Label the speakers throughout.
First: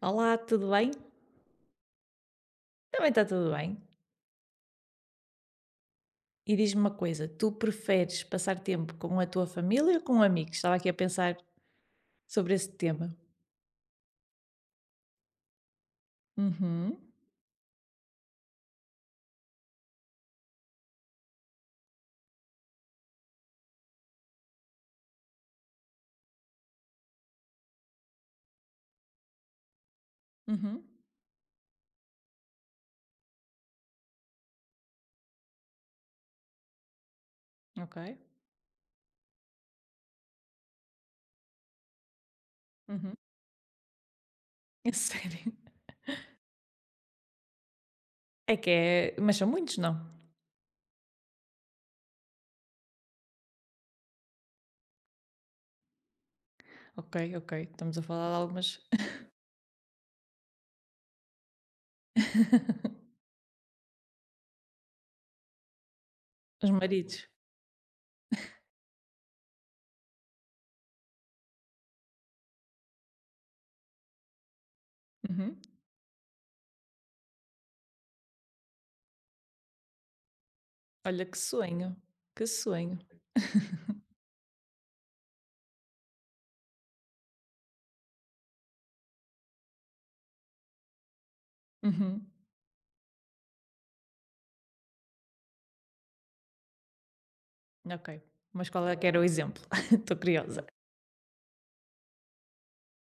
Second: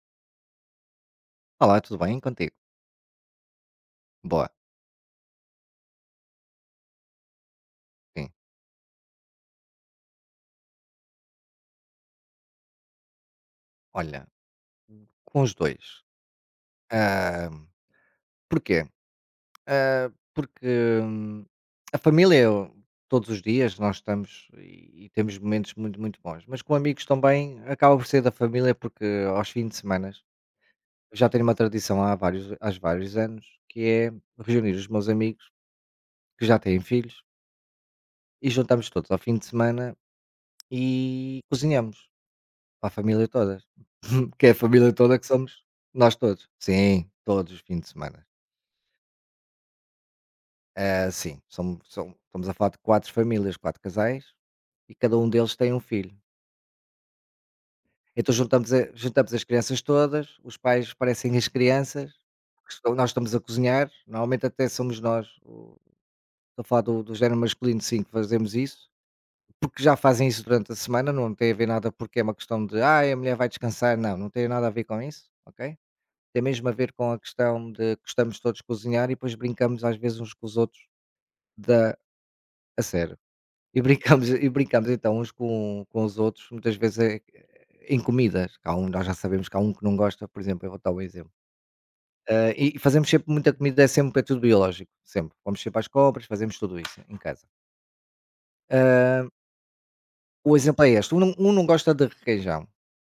Speaker 1: Olá, tudo bem?
Speaker 2: Olá, tudo bem? Contigo?
Speaker 1: Também está tudo bem.
Speaker 2: Boa,
Speaker 1: E diz-me uma coisa, tu preferes
Speaker 2: sim.
Speaker 1: passar tempo com a tua família ou com amigos? Estava aqui a pensar sobre esse tema.
Speaker 2: Olha, com os dois.
Speaker 1: Uhum,
Speaker 2: Ah, porquê? Ah, porque hum, a família, todos os dias nós estamos e temos momentos muito, muito bons. Mas com amigos também acaba por ser da família, porque aos fins de semana
Speaker 1: uhum,
Speaker 2: já tenho uma tradição há vários anos, que é reunir os meus amigos que já têm filhos
Speaker 1: ok.
Speaker 2: e juntamos todos ao fim de semana e cozinhamos. Para a
Speaker 1: Uhum.
Speaker 2: família toda. Que é a
Speaker 1: É
Speaker 2: família toda que
Speaker 1: sério?
Speaker 2: somos nós todos. Sim, todos os fins de semana.
Speaker 1: É que é... Mas são muitos, não?
Speaker 2: Ah, sim, somos, estamos a falar de quatro famílias, quatro casais, e cada um deles tem um filho.
Speaker 1: Ok, ok. Estamos a falar
Speaker 2: Então
Speaker 1: de
Speaker 2: juntamos,
Speaker 1: algumas...
Speaker 2: juntamos as crianças todas, os pais parecem as crianças, nós estamos a cozinhar, normalmente até somos nós, estou a
Speaker 1: Os
Speaker 2: falar do, do
Speaker 1: maridos.
Speaker 2: género masculino, sim, que fazemos isso, porque já fazem isso durante a semana, não tem a ver nada porque é uma questão de, ah, a mulher vai descansar, não, não tem nada a ver com isso,
Speaker 1: Uhum.
Speaker 2: ok? Tem mesmo a ver com a questão de gostamos todos de cozinhar e depois brincamos às vezes uns com os outros
Speaker 1: Olha, que sonho.
Speaker 2: da
Speaker 1: Que
Speaker 2: a
Speaker 1: sonho.
Speaker 2: sério. E brincamos então uns com os outros, muitas vezes é em comidas, há um nós já sabemos que há um que não gosta, por exemplo, eu vou dar um exemplo.
Speaker 1: Uhum.
Speaker 2: Ah, e fazemos sempre muita comida, é sempre é tudo biológico, sempre. Vamos sempre às compras, fazemos tudo isso em casa.
Speaker 1: Ok. Mas qual é que era o exemplo? Estou
Speaker 2: O
Speaker 1: curiosa.
Speaker 2: exemplo é este, um não gosta de requeijão,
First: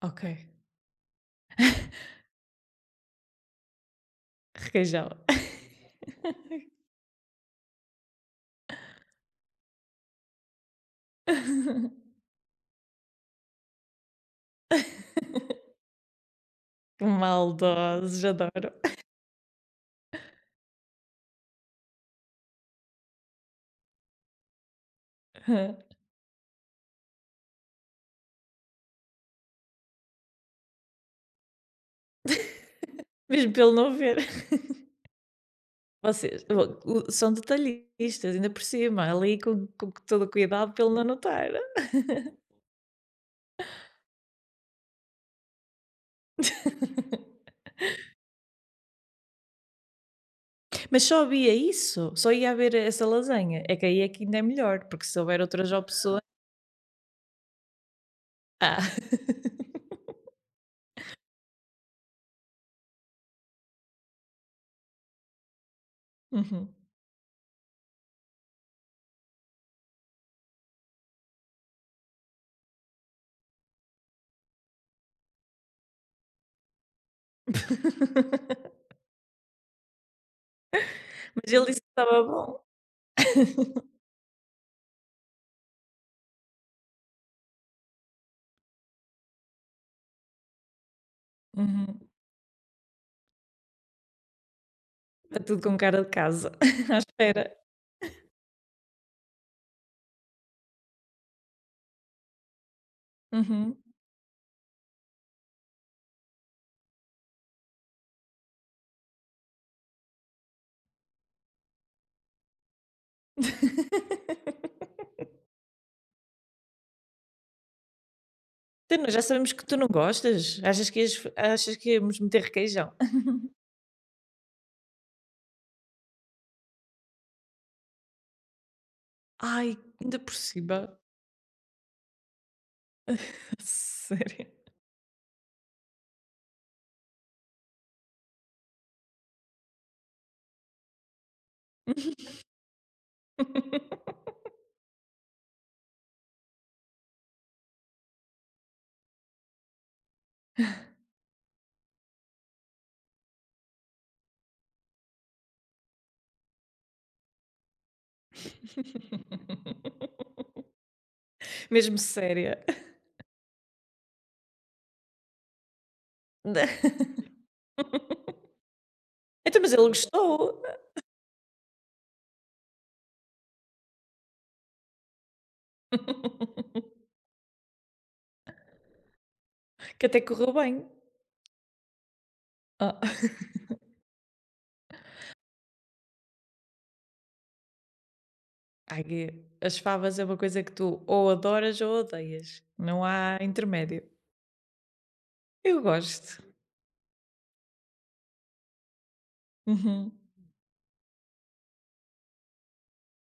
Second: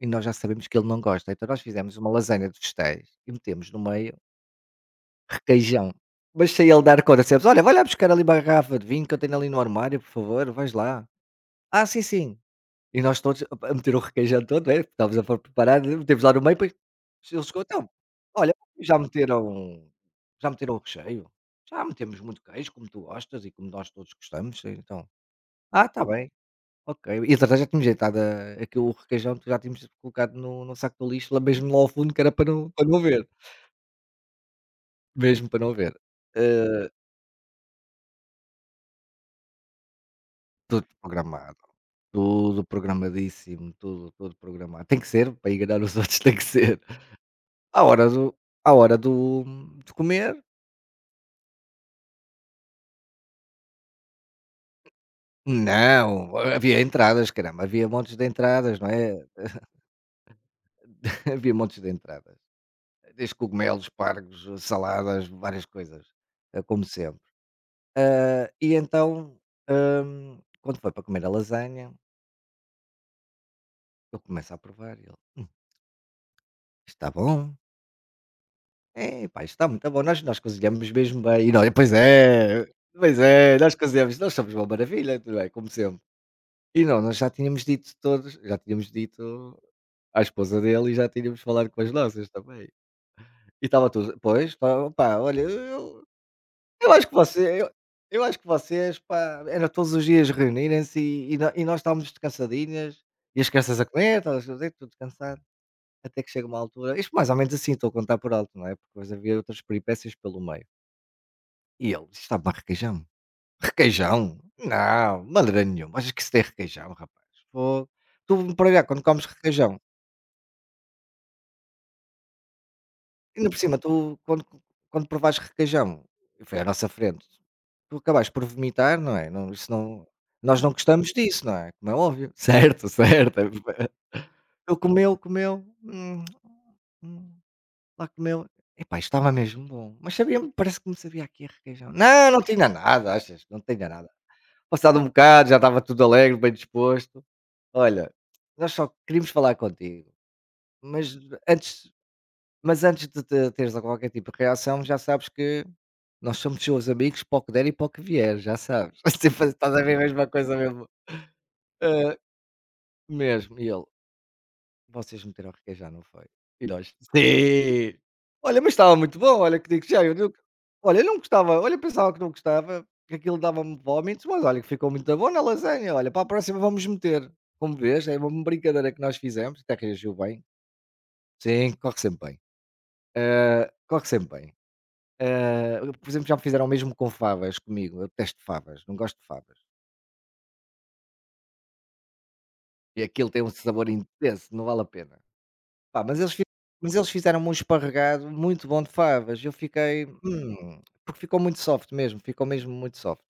Speaker 2: e
Speaker 1: Ok.
Speaker 2: nós já sabemos que ele não gosta, então nós fizemos uma lasanha de vegetais e metemos no meio
Speaker 1: Requeijão.
Speaker 2: requeijão. Mas sem ele dar conta, sempre: "Olha, vai lá buscar ali uma garrafa de vinho que eu tenho ali no armário, por favor, vais lá". "Ah, sim, sim". E nós todos a meter o requeijão todo, né, estávamos a pôr preparado, metemos lá no meio, depois
Speaker 1: Que
Speaker 2: ele chegou: "Então,
Speaker 1: maldosos,
Speaker 2: olha,
Speaker 1: adoro.
Speaker 2: já meteram já meteram o recheio? Já metemos muito queijo, como tu gostas e como nós todos gostamos, sim, então". "Ah, está bem, ok". E entretanto já tínhamos deitado a aquilo o requeijão, já tínhamos colocado no saco do lixo, lá mesmo lá ao fundo, que era para não ver,
Speaker 1: Mesmo pelo não ver.
Speaker 2: mesmo para não ver.
Speaker 1: Vocês
Speaker 2: Hã,
Speaker 1: o são detalhistas, ainda por cima, ali com todo o cuidado
Speaker 2: tudo
Speaker 1: pelo não notar.
Speaker 2: programado. Tudo programadíssimo, tudo, tudo programado. Tem que ser, para enganar os outros tem que ser. À hora do à hora do de comer,
Speaker 1: Mas só havia isso? Só ia haver essa lasanha? É que aí é que ainda é melhor, porque se houver outras opções
Speaker 2: não, havia entradas, caramba, havia montes de entradas,
Speaker 1: ah.
Speaker 2: não é? Havia montes de entradas. Desde cogumelos, pargos, saladas, várias coisas,
Speaker 1: Uhum.
Speaker 2: como sempre. Ah, e então, quando foi para comer a lasanha, eu começo a provar e ele: está bom". É pá, isto está muito bom, nós cozinhamos mesmo bem,
Speaker 1: Mas
Speaker 2: e
Speaker 1: ele
Speaker 2: nós
Speaker 1: disse que estava bom.
Speaker 2: pois é, nós cozinhamos, nós somos uma maravilha, tudo bem. Como sempre. E não, nós já tínhamos dito todos, já tínhamos dito à esposa dele e já tínhamos falado com as
Speaker 1: Uhum.
Speaker 2: nossas também. E estava tudo, pois, pá, pá, olha,
Speaker 1: Está tudo com cara de casa,
Speaker 2: eu
Speaker 1: à
Speaker 2: acho que
Speaker 1: espera.
Speaker 2: você eu acho que vocês, pá, era todos os dias reunirem-se e nó e nós estávamos descansadinhas, e as
Speaker 1: Uhum.
Speaker 2: crianças a comer, estávamos tudo cansado, até que chega uma altura isto mais ou menos assim, estou a contar por alto, não é, porque depois havia outras peripécias pelo meio. E ele: "Sabe a requeijão?" "Requeijão? Não, de maneira nenhuma. Achas que isso tem requeijão, rapaz? Fogo. Tu, para já,
Speaker 1: Tu
Speaker 2: quando
Speaker 1: não já
Speaker 2: comes
Speaker 1: sabemos que tu
Speaker 2: requeijão
Speaker 1: não gostas. Achas que ias achas que íamos meter requeijão?
Speaker 2: ainda por cima, tu quando provas requeijão" e foi à nossa frente "tu acabaste por vomitar, não é? Não
Speaker 1: Ai,
Speaker 2: isso não
Speaker 1: ainda por
Speaker 2: nós não
Speaker 1: cima.
Speaker 2: gostamos disso, não é? Como é óbvio." "Certo, certo."
Speaker 1: Sério?
Speaker 2: Ele comeu, comeu, hum, lá comeu. "Epá, isto estava mesmo bom, mas sabia parece que me sabia aqui a requeijão." "Não, não tinha nada. Achas? Não tinha nada." Passado um bocado, já estava tudo alegre, bem disposto. Olha, nós só queríamos falar contigo, mas antes, teres qualquer tipo de reação, já sabes que nós somos seus amigos para o que der e para o que vier, já sabes. Sempre estás a ver a mesma coisa mesmo.
Speaker 1: Mesmo
Speaker 2: Ah,
Speaker 1: séria.
Speaker 2: mesmo. E ele, vocês meteram requeijão, não foi? E nós: "Sim!" Olha, mas estava muito bom, olha
Speaker 1: Então,
Speaker 2: que
Speaker 1: mas
Speaker 2: digo
Speaker 1: ele
Speaker 2: já, eu nunca
Speaker 1: gostou.
Speaker 2: olha, eu não gostava, olha, eu pensava que não gostava, que aquilo dava-me vómitos, mas olha que ficou muito bom na lasanha, olha, para a próxima vamos meter. Como vês, é uma brincadeira que nós fizemos, até
Speaker 1: Que
Speaker 2: reagiu
Speaker 1: até
Speaker 2: bem.
Speaker 1: correu bem.
Speaker 2: Sim, corre sempre bem.
Speaker 1: Ah.
Speaker 2: Corre sempre bem. Por exemplo, já me fizeram o mesmo com favas comigo, eu detesto favas, não
Speaker 1: Ai,
Speaker 2: gosto
Speaker 1: que
Speaker 2: de favas.
Speaker 1: as favas é uma coisa que tu ou adoras ou odeias.
Speaker 2: E
Speaker 1: Não
Speaker 2: aquilo
Speaker 1: há
Speaker 2: tem um sabor
Speaker 1: intermédio.
Speaker 2: intenso, não vale a pena.
Speaker 1: Eu
Speaker 2: Pá,
Speaker 1: gosto.
Speaker 2: mas eles fizeram-me um esparregado muito bom de favas, eu fiquei:
Speaker 1: Uhum.
Speaker 2: Porque ficou muito soft mesmo, ficou mesmo muito soft.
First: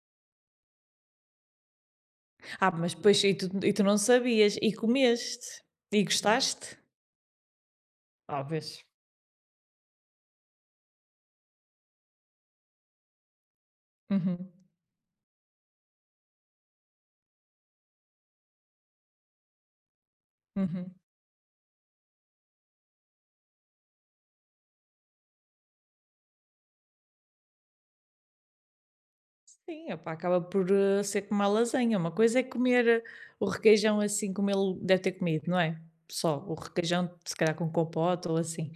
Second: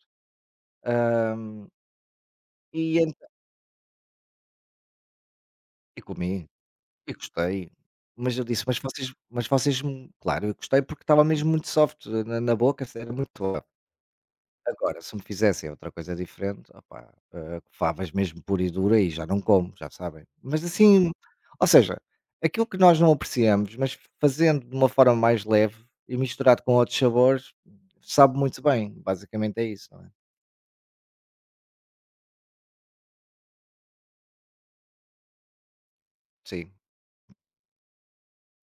Speaker 1: Ah,
Speaker 2: e
Speaker 1: mas
Speaker 2: ent
Speaker 1: depois e tu não sabias e comeste
Speaker 2: e
Speaker 1: e
Speaker 2: comi,
Speaker 1: gostaste?
Speaker 2: e gostei, mas eu disse:
Speaker 1: Talvez.
Speaker 2: mas vocês" me-" claro, eu gostei porque estava mesmo muito soft na boca, era muito boa.
Speaker 1: Uhum,
Speaker 2: Agora, se me fizessem outra coisa diferente, opá, favas mesmo pura e dura e já não como, já sabem. Mas
Speaker 1: uhum.
Speaker 2: assim, ou seja, aquilo que nós não apreciamos, mas fazendo de uma forma mais leve e misturado com outros sabores, sabe muito bem. Basicamente é isso,
Speaker 1: Sim,
Speaker 2: não
Speaker 1: opá,
Speaker 2: é?
Speaker 1: acaba por, eh, ser como a lasanha, uma coisa é comer eh, o requeijão assim como ele deve ter comido, não é? Só o
Speaker 2: Sim,
Speaker 1: requeijão, se calhar com compota ou assim.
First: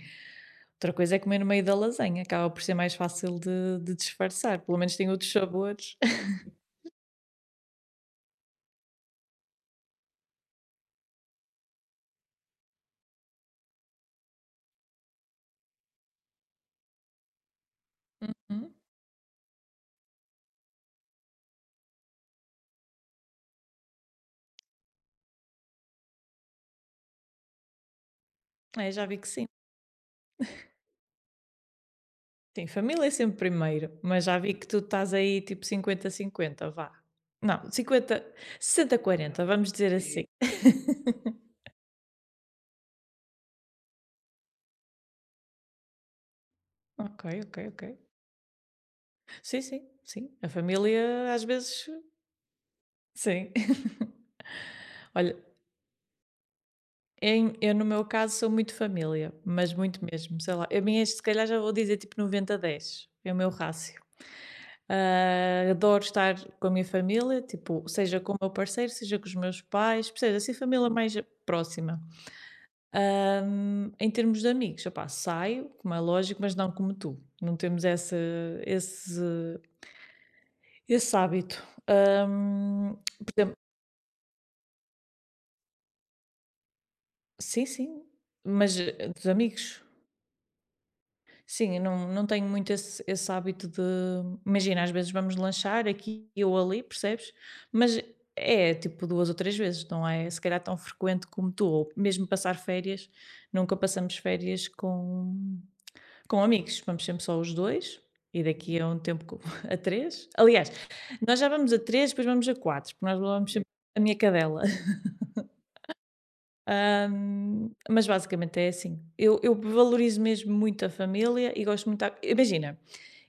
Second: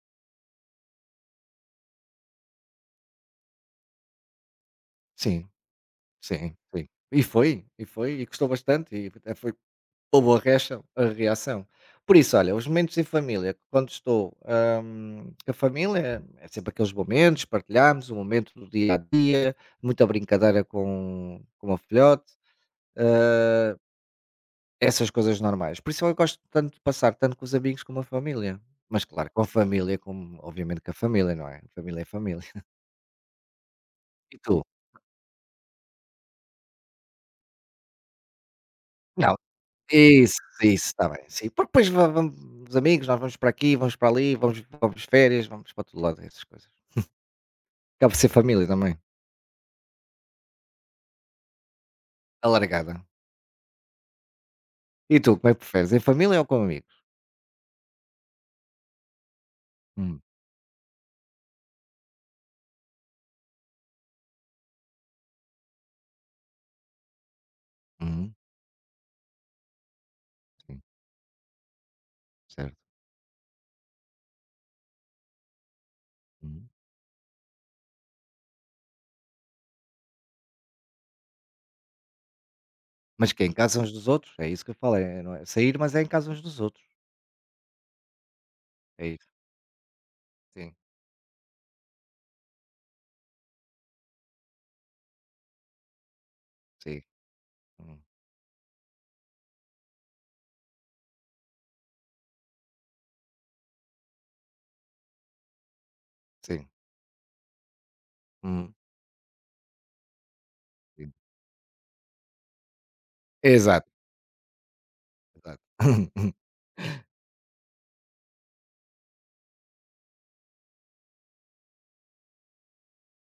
Speaker 1: Outra coisa é comer no meio da lasanha, acaba por ser mais fácil de disfarçar, pelo menos tem outros
Speaker 2: sim,
Speaker 1: sabores.
Speaker 2: sim, sim. E foi, e foi, e custou bastante, e até foi houve a reação a reação. Por isso, olha, os momentos em família, quando estou, com a família, é sempre aqueles momentos, partilhamos o momento do
Speaker 1: Hum,
Speaker 2: dia a dia, muita brincadeira com a filhote, eh, essas coisas normais. Por isso eu gosto tanto de passar tanto com os amigos como a família.
Speaker 1: é,
Speaker 2: Mas
Speaker 1: já vi que
Speaker 2: claro, com
Speaker 1: sim.
Speaker 2: a família, como obviamente com a família, não é? Família é família.
Speaker 1: Sim, família é sempre primeiro, mas
Speaker 2: E
Speaker 1: já vi
Speaker 2: tu?
Speaker 1: que tu estás aí tipo 50-50, vá. Não, cinquenta sessenta
Speaker 2: Não.
Speaker 1: quarenta, vamos dizer assim.
Speaker 2: Isso, isso, está bem, sim. Porque depois va vamos os amigos, nós vamos para aqui, vamos para ali, vamos de férias, vamos para todo lado, essas coisas.
Speaker 1: Ok, ok, ok.
Speaker 2: Acaba por ser família também.
Speaker 1: Sim, sim, sim. A família às vezes,
Speaker 2: Alargada.
Speaker 1: sim.
Speaker 2: E
Speaker 1: Olha,
Speaker 2: tu, como é que preferes? Em família ou com amigos?
Speaker 1: eu no meu caso sou muito família, mas muito
Speaker 2: Hum,
Speaker 1: mesmo, sei lá. A minha, se calhar já vou dizer tipo 90 dez. É o meu rácio. Ah, adoro estar com a minha família, tipo, seja com
Speaker 2: uhum,
Speaker 1: o meu parceiro, seja com os meus pais, seja assim,
Speaker 2: sim,
Speaker 1: família mais próxima.
Speaker 2: certo.
Speaker 1: Em termos de amigos, opá, saio, como é lógico, mas não
Speaker 2: Uhum.
Speaker 1: como tu. Não temos esse, esse hábito. Hum, por
Speaker 2: Mas que é em
Speaker 1: exemplo,
Speaker 2: casa uns dos outros? É isso que eu falo, é não é sair, mas é em casa uns dos outros.
Speaker 1: sim, sim, mas
Speaker 2: É
Speaker 1: dos
Speaker 2: isso.
Speaker 1: amigos.
Speaker 2: Sim,
Speaker 1: Sim, eu não, não tenho muito esse hábito de. Imagina, às vezes vamos lanchar aqui ou ali,
Speaker 2: sim,
Speaker 1: percebes? Mas
Speaker 2: uhum,
Speaker 1: é tipo duas ou três vezes, não é? Se calhar tão frequente como tu, ou mesmo passar férias, nunca passamos férias com
Speaker 2: sim,
Speaker 1: amigos, vamos sempre só os 2 e
Speaker 2: uhum,
Speaker 1: daqui a um tempo co a três. Aliás,
Speaker 2: sim.
Speaker 1: nós já vamos a 3 depois vamos a 4 porque nós levamos sempre
Speaker 2: Exato,
Speaker 1: a minha cadela.
Speaker 2: exato.
Speaker 1: Mas basicamente é assim. Eu valorizo mesmo muito a família e gosto muito a imagina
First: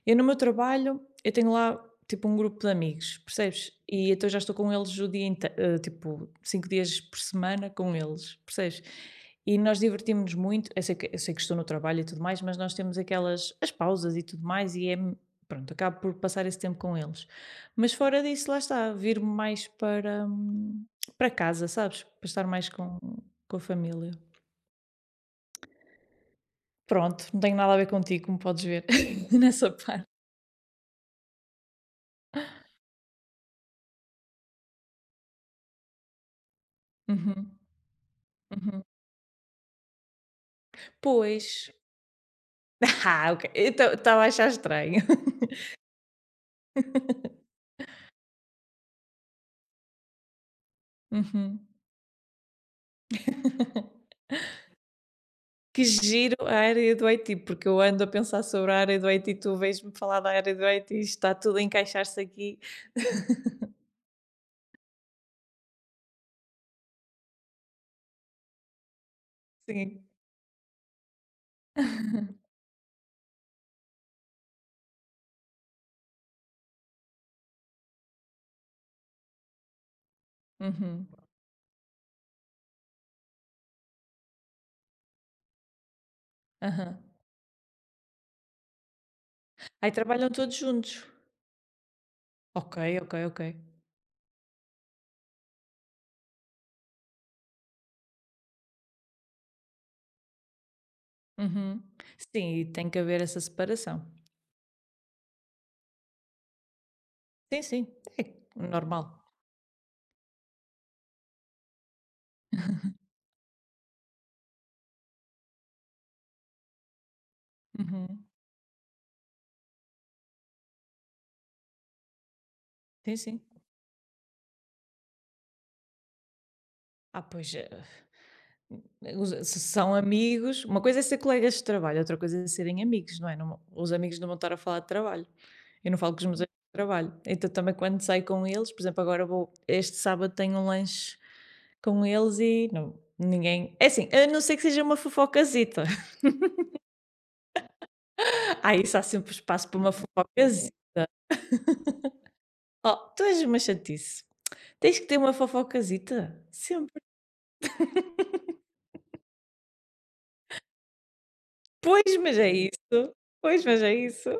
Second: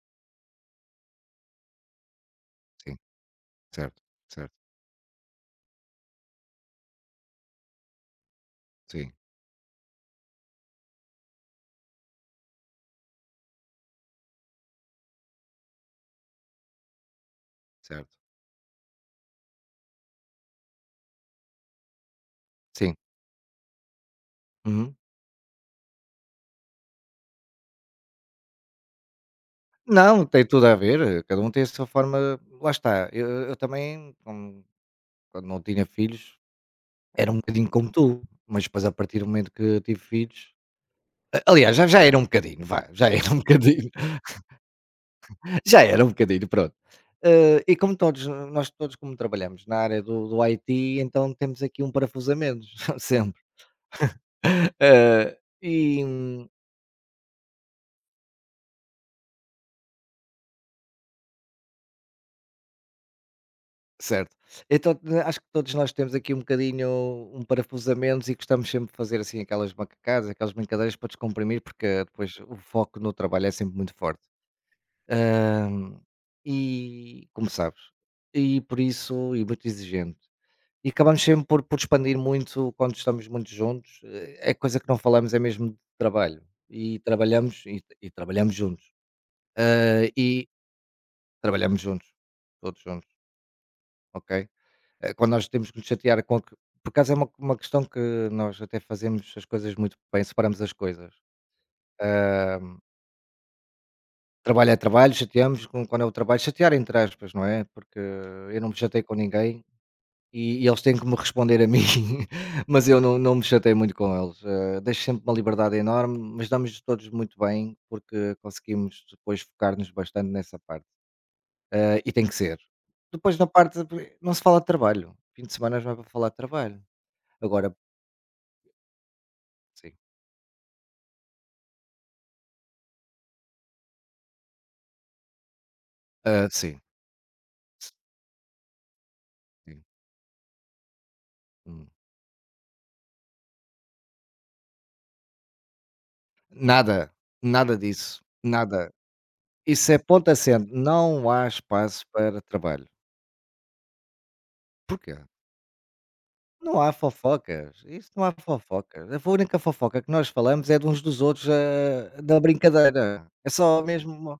Speaker 1: eu no meu trabalho, eu tenho lá tipo um grupo de
Speaker 2: Sim,
Speaker 1: amigos, percebes?
Speaker 2: certo,
Speaker 1: E então já estou
Speaker 2: certo,
Speaker 1: com eles o dia inteiro, tipo, 5 dias por semana com eles, percebes?
Speaker 2: sim,
Speaker 1: E nós divertimos-nos muito. Eu sei que estou no trabalho e tudo mais, mas nós temos aquelas as pausas e tudo mais, e é pronto, acabo por passar esse tempo com eles. Mas
Speaker 2: certo,
Speaker 1: fora disso, lá está, vir mais para casa, sabes? Para estar mais
Speaker 2: sim.
Speaker 1: com a família.
Speaker 2: Uhum.
Speaker 1: Pronto, não tenho nada a ver contigo, como podes ver, nessa parte.
Speaker 2: Não, tem tudo a ver, cada um tem a sua forma lá está. Eu também, como quando não tinha filhos, era um
Speaker 1: Uhum,
Speaker 2: bocadinho como tu, mas
Speaker 1: uhum.
Speaker 2: depois a partir do momento que tive filhos
Speaker 1: Pois,
Speaker 2: aliás, já era um bocadinho, vá, já
Speaker 1: ah,
Speaker 2: era um
Speaker 1: ok.
Speaker 2: bocadinho,
Speaker 1: Então, estava a achar estranho.
Speaker 2: já era um bocadinho, pronto. E como todos nós todos como trabalhamos na área do IT, então
Speaker 1: Uhum.
Speaker 2: temos aqui um parafusamento sempre. Hã,
Speaker 1: Que
Speaker 2: e
Speaker 1: giro a área do IT, porque eu ando a pensar sobre a área do IT, e tu vês-me falar da área do IT, e está tudo a encaixar-se aqui.
Speaker 2: certo. Então, acho que todos nós temos aqui um bocadinho um parafusamento e gostamos sempre de fazer, assim, aquelas
Speaker 1: Sim.
Speaker 2: macacadas, aquelas brincadeiras para descomprimir, porque depois o foco no trabalho é sempre muito forte. Hã, e como sabes, e por isso e muito exigente. E
Speaker 1: Uhum.
Speaker 2: acabamos sempre por expandir muito quando estamos muito juntos, é coisa que não falamos é mesmo de trabalho,
Speaker 1: Aham.
Speaker 2: e trabalhamos juntos,
Speaker 1: Aí trabalham
Speaker 2: e
Speaker 1: todos juntos.
Speaker 2: trabalhamos juntos,
Speaker 1: Ok,
Speaker 2: todos
Speaker 1: ok,
Speaker 2: juntos,
Speaker 1: ok.
Speaker 2: ok? Eh, quando nós temos que nos chatear com que por acaso é uma questão que nós até fazemos as coisas muito bem, separamos as coisas.
Speaker 1: Uhum. Sim,
Speaker 2: Hã,
Speaker 1: e tem que haver essa separação.
Speaker 2: trabalho é trabalho, chateamos com quando é o trabalho chatear entre aspas, não
Speaker 1: Sim,
Speaker 2: é,
Speaker 1: sim,
Speaker 2: porque
Speaker 1: é
Speaker 2: eu não me
Speaker 1: normal.
Speaker 2: chatei com ninguém e eles têm que me responder a mim, mas eu não me chatei muito com eles, deixo sempre uma liberdade enorme, mas damos todos muito bem,
Speaker 1: Uhum.
Speaker 2: porque conseguimos depois focar-nos bastante nessa parte, e tem que ser.
Speaker 1: Sim,
Speaker 2: Depois
Speaker 1: sim.
Speaker 2: na parte de não se fala de trabalho, fim de semana não é para falar de trabalho.
Speaker 1: Ah, pois. Eh,
Speaker 2: Agora
Speaker 1: Os se
Speaker 2: sim,
Speaker 1: são amigos, uma coisa é ser colegas de trabalho, outra coisa é serem amigos, não é? Não, os amigos não vão estar a falar de trabalho. Eu não falo com os meus
Speaker 2: hã,
Speaker 1: amigos de
Speaker 2: sim,
Speaker 1: trabalho. Então também quando saio com eles, por exemplo, agora vou
Speaker 2: sim,
Speaker 1: este sábado tenho um lanche
Speaker 2: hum,
Speaker 1: com eles e não ninguém é assim, a não ser que seja uma fofocazita.
Speaker 2: nada, nada disso,
Speaker 1: Ah,
Speaker 2: nada.
Speaker 1: isso há sempre espaço para uma
Speaker 2: Isso é ponto assente,
Speaker 1: fofocazita.
Speaker 2: não há espaço para trabalho.
Speaker 1: Oh, tu és uma chatice. Tens que
Speaker 2: Porquê?
Speaker 1: ter uma fofocazita,
Speaker 2: Não há
Speaker 1: sempre.
Speaker 2: fofocas, isso não há fofocas. A única fofoca que nós falamos é de uns dos outros,
Speaker 1: Pois, mas
Speaker 2: da
Speaker 1: é isso.
Speaker 2: brincadeira. É
Speaker 1: Pois, mas
Speaker 2: só
Speaker 1: é
Speaker 2: mesmo
Speaker 1: isso.
Speaker 2: uma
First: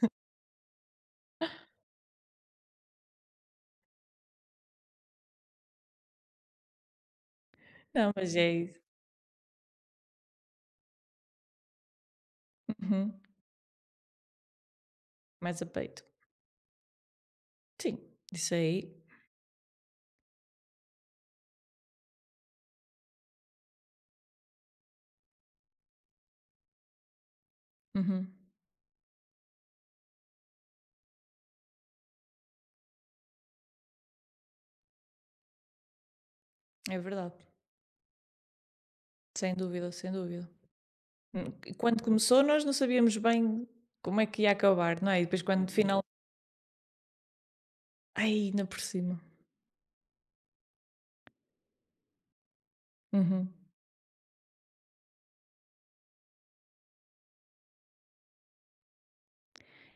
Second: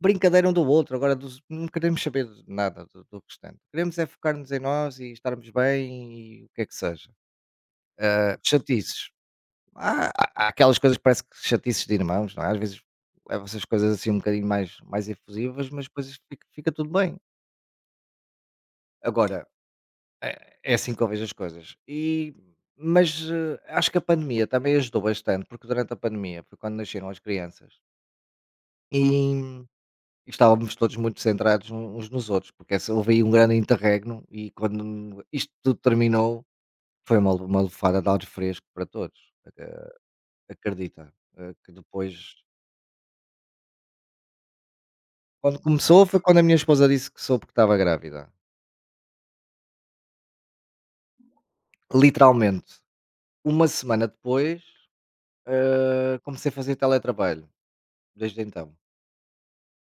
Speaker 2: brincadeira um do outro, agora dos não queremos saber de nada do restante. Queremos é focar-nos em nós e estarmos bem e o que é que seja.
Speaker 1: Não, mas
Speaker 2: Ah,
Speaker 1: é isso.
Speaker 2: chatices. Há aquelas coisas que parece que chatices de irmãos, não é? Às vezes
Speaker 1: Uhum,
Speaker 2: levam essas coisas assim um bocadinho mais
Speaker 1: mais a
Speaker 2: efusivas, mas
Speaker 1: peito.
Speaker 2: depois fica tudo bem.
Speaker 1: Sim, isso aí,
Speaker 2: Agora é é assim que eu vejo as coisas. E, acho que a pandemia também ajudou bastante, porque durante a pandemia foi quando nasceram as crianças
Speaker 1: uhum,
Speaker 2: e, estávamos todos muito centrados uns nos outros, porque essa, houve aí um grande interregno e quando isto tudo terminou
Speaker 1: é
Speaker 2: foi
Speaker 1: verdade,
Speaker 2: uma lufada de ar fresco para todos,
Speaker 1: sem dúvida, sem dúvida.
Speaker 2: acredita. Que
Speaker 1: E quando
Speaker 2: depois,
Speaker 1: começou nós não sabíamos bem como é que ia acabar, não é? E depois
Speaker 2: quando
Speaker 1: quando final,
Speaker 2: começou, foi quando a minha esposa disse que soube que estava grávida.
Speaker 1: ai, ainda por cima.
Speaker 2: Literalmente,
Speaker 1: Uhum.
Speaker 2: uma semana depois, comecei a fazer teletrabalho, desde então.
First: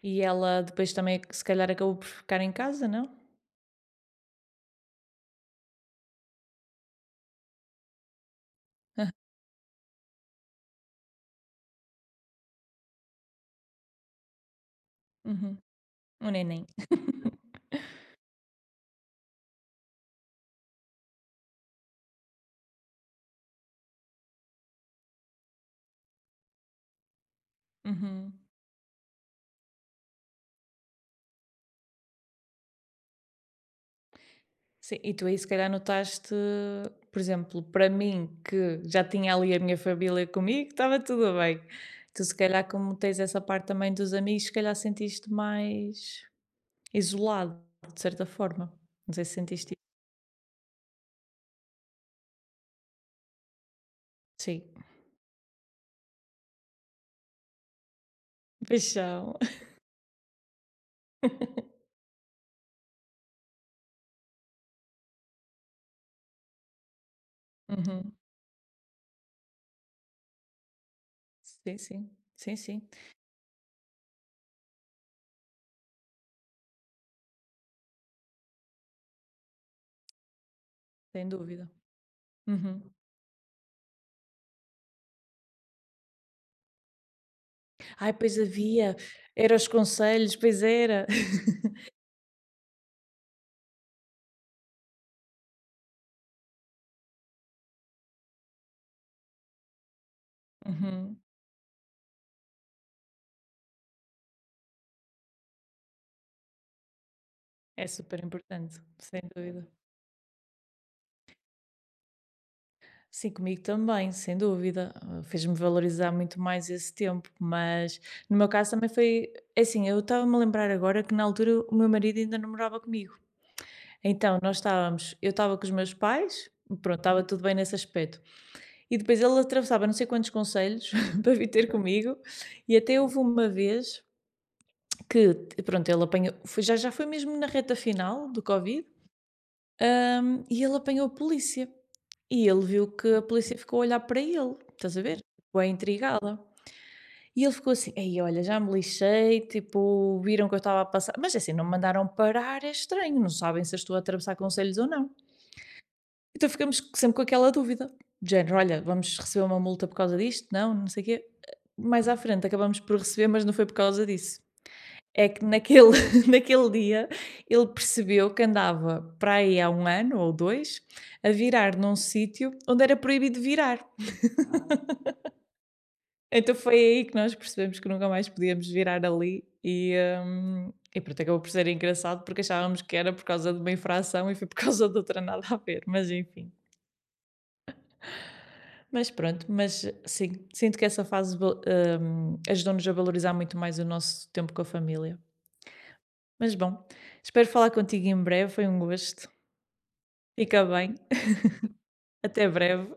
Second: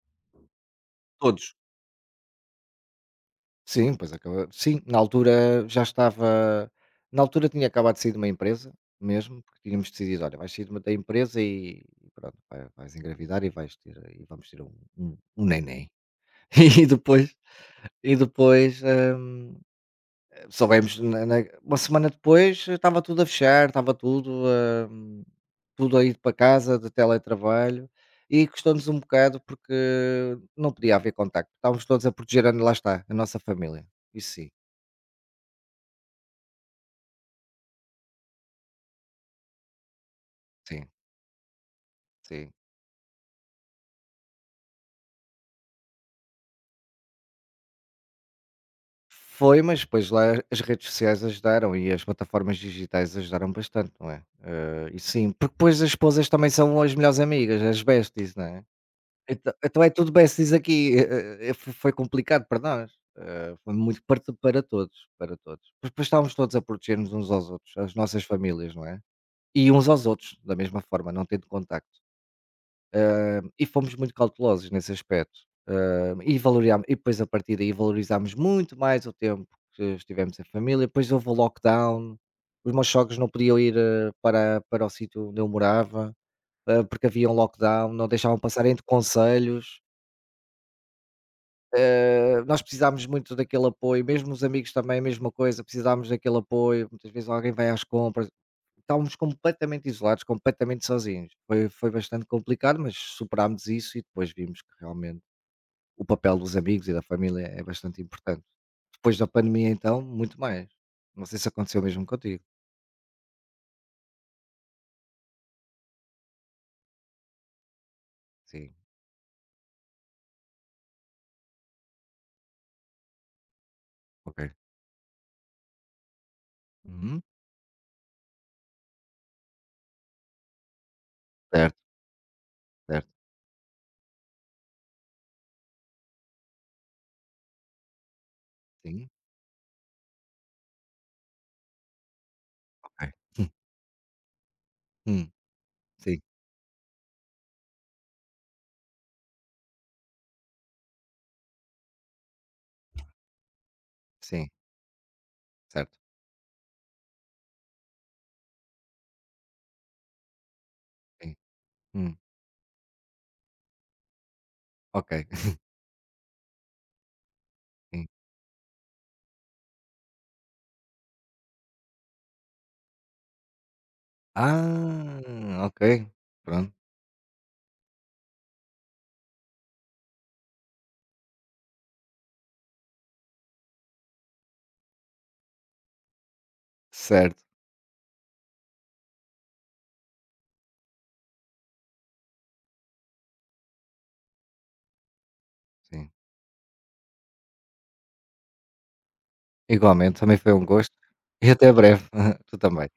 Speaker 1: E ela depois também se
Speaker 2: Todos
Speaker 1: calhar acabou por ficar em casa, não?
Speaker 2: sim, pois acaba sim, na altura já estava na altura tinha acabado de sair de uma empresa
Speaker 1: Ah.
Speaker 2: mesmo, porque tínhamos decidido: "Olha, vais sair de uma da empresa e pronto, vais engravidar e vais ter e vamos ter um um
Speaker 1: Uhum.
Speaker 2: neném".
Speaker 1: O neném.
Speaker 2: E depois e depois, soubemos na uma semana depois estava tudo a fechar, estava tudo, tudo a ir para casa de teletrabalho
Speaker 1: Uhum.
Speaker 2: e custou-nos um bocado porque não podia haver contacto. Estávamos todos a proteger a lá está, a nossa família. Isso sim,
Speaker 1: Sim, e tu aí se calhar notaste, por exemplo, para mim que já tinha ali a minha família comigo,
Speaker 2: sim.
Speaker 1: estava tudo bem. Tu se
Speaker 2: Sim.
Speaker 1: calhar como tens essa parte também dos amigos, se calhar sentiste mais isolado, de certa forma. Não sei se
Speaker 2: Foi,
Speaker 1: sentiste
Speaker 2: mas
Speaker 1: isso.
Speaker 2: depois lá as redes sociais ajudaram e as plataformas digitais ajudaram bastante, não é?
Speaker 1: Sim.
Speaker 2: E sim, porque depois as esposas também são as melhores amigas, as besties, não é?
Speaker 1: Paixão.
Speaker 2: Então, então é tudo besties aqui. Foi complicado para nós. Foi muito para, para todos, para todos. Mas depois estávamos todos a proteger-nos uns aos outros, as
Speaker 1: Uhum.
Speaker 2: nossas famílias, não é? E uns aos outros, da mesma forma, não tendo
Speaker 1: Sim,
Speaker 2: contacto.
Speaker 1: sim. Sim, sim.
Speaker 2: Ah, e fomos muito cautelosos nesse aspecto. Ah, e, e depois, a partir daí, valorizámos muito mais o tempo que estivemos em família. Depois
Speaker 1: Sem
Speaker 2: houve o
Speaker 1: dúvida.
Speaker 2: lockdown, os
Speaker 1: Uhum.
Speaker 2: meus sogros não podiam ir para, para o sítio onde eu morava, ah, porque havia um lockdown, não
Speaker 1: Ai, pois
Speaker 2: deixavam passar entre
Speaker 1: havia. Era os
Speaker 2: conselhos.
Speaker 1: conselhos, pois era.
Speaker 2: Eh, nós precisámos muito daquele apoio, mesmo os amigos também, a mesma coisa, precisámos daquele apoio. Muitas vezes alguém vai às compras, estávamos completamente isolados, completamente
Speaker 1: Uhum.
Speaker 2: sozinhos. Foi bastante complicado, mas superámos isso e depois vimos que realmente o papel dos amigos e da família é
Speaker 1: É
Speaker 2: bastante
Speaker 1: super
Speaker 2: importante.
Speaker 1: importante,
Speaker 2: Depois
Speaker 1: sem
Speaker 2: da
Speaker 1: dúvida.
Speaker 2: pandemia então, muito mais. Não sei se aconteceu mesmo contigo.
Speaker 1: Sim, comigo também, sem dúvida. Ah, fez-me valorizar muito mais esse tempo, mas no meu caso
Speaker 2: Sim,
Speaker 1: também foi é assim. Eu estava-me a lembrar agora que na altura o meu marido ainda namorava comigo. Então,
Speaker 2: ok.
Speaker 1: nós estávamos eu estava com os meus pais, pronto,
Speaker 2: Uhum.
Speaker 1: estava tudo bem nesse aspecto. E depois ele atravessava não sei quantos conselhos para vir ter
Speaker 2: Certo,
Speaker 1: comigo, e até houve
Speaker 2: certo.
Speaker 1: uma vez que pronto, ele apanhou foi já foi mesmo na reta final do COVID,
Speaker 2: Sim,
Speaker 1: e ele apanhou a polícia. E ele viu
Speaker 2: ok.
Speaker 1: que a
Speaker 2: Hum,
Speaker 1: polícia ficou a olhar para ele, estás a ver?
Speaker 2: hum,
Speaker 1: Bué
Speaker 2: sim,
Speaker 1: intrigada. E ele ficou assim: "Ei, olha, já me lixei, tipo, viram que eu estava a passar", mas assim, não me mandaram parar, é estranho, não sabem se eu estou a atravessar
Speaker 2: sim,
Speaker 1: conselhos ou não.
Speaker 2: certo.
Speaker 1: Então ficamos sempre com aquela dúvida, do género, olha, vamos receber uma multa por causa disto? Não, não sei o quê.
Speaker 2: Sim.
Speaker 1: Mais à
Speaker 2: Hum,
Speaker 1: frente acabamos por receber, mas não foi por causa disso.
Speaker 2: ok.
Speaker 1: É que naquele, naquele dia ele
Speaker 2: Sim.
Speaker 1: percebeu que andava para aí há um ano ou dois a virar num sítio onde era proibido virar.
Speaker 2: Ah, ok.
Speaker 1: Então foi
Speaker 2: Pronto.
Speaker 1: aí que nós percebemos que nunca mais podíamos virar ali e pronto, acabou por ser engraçado porque achávamos que era por causa de uma infração e foi por causa de outra nada a ver, mas enfim.
Speaker 2: Certo.
Speaker 1: Mas pronto, mas sim, sinto que essa fase ajudou-nos a valorizar muito mais o nosso tempo com a família.
Speaker 2: Sim.
Speaker 1: Mas bom, espero falar contigo em breve, foi um gosto.
Speaker 2: Igualmente, também foi
Speaker 1: Fica
Speaker 2: um gosto.
Speaker 1: bem,
Speaker 2: E até breve.
Speaker 1: até
Speaker 2: Tu também.
Speaker 1: breve.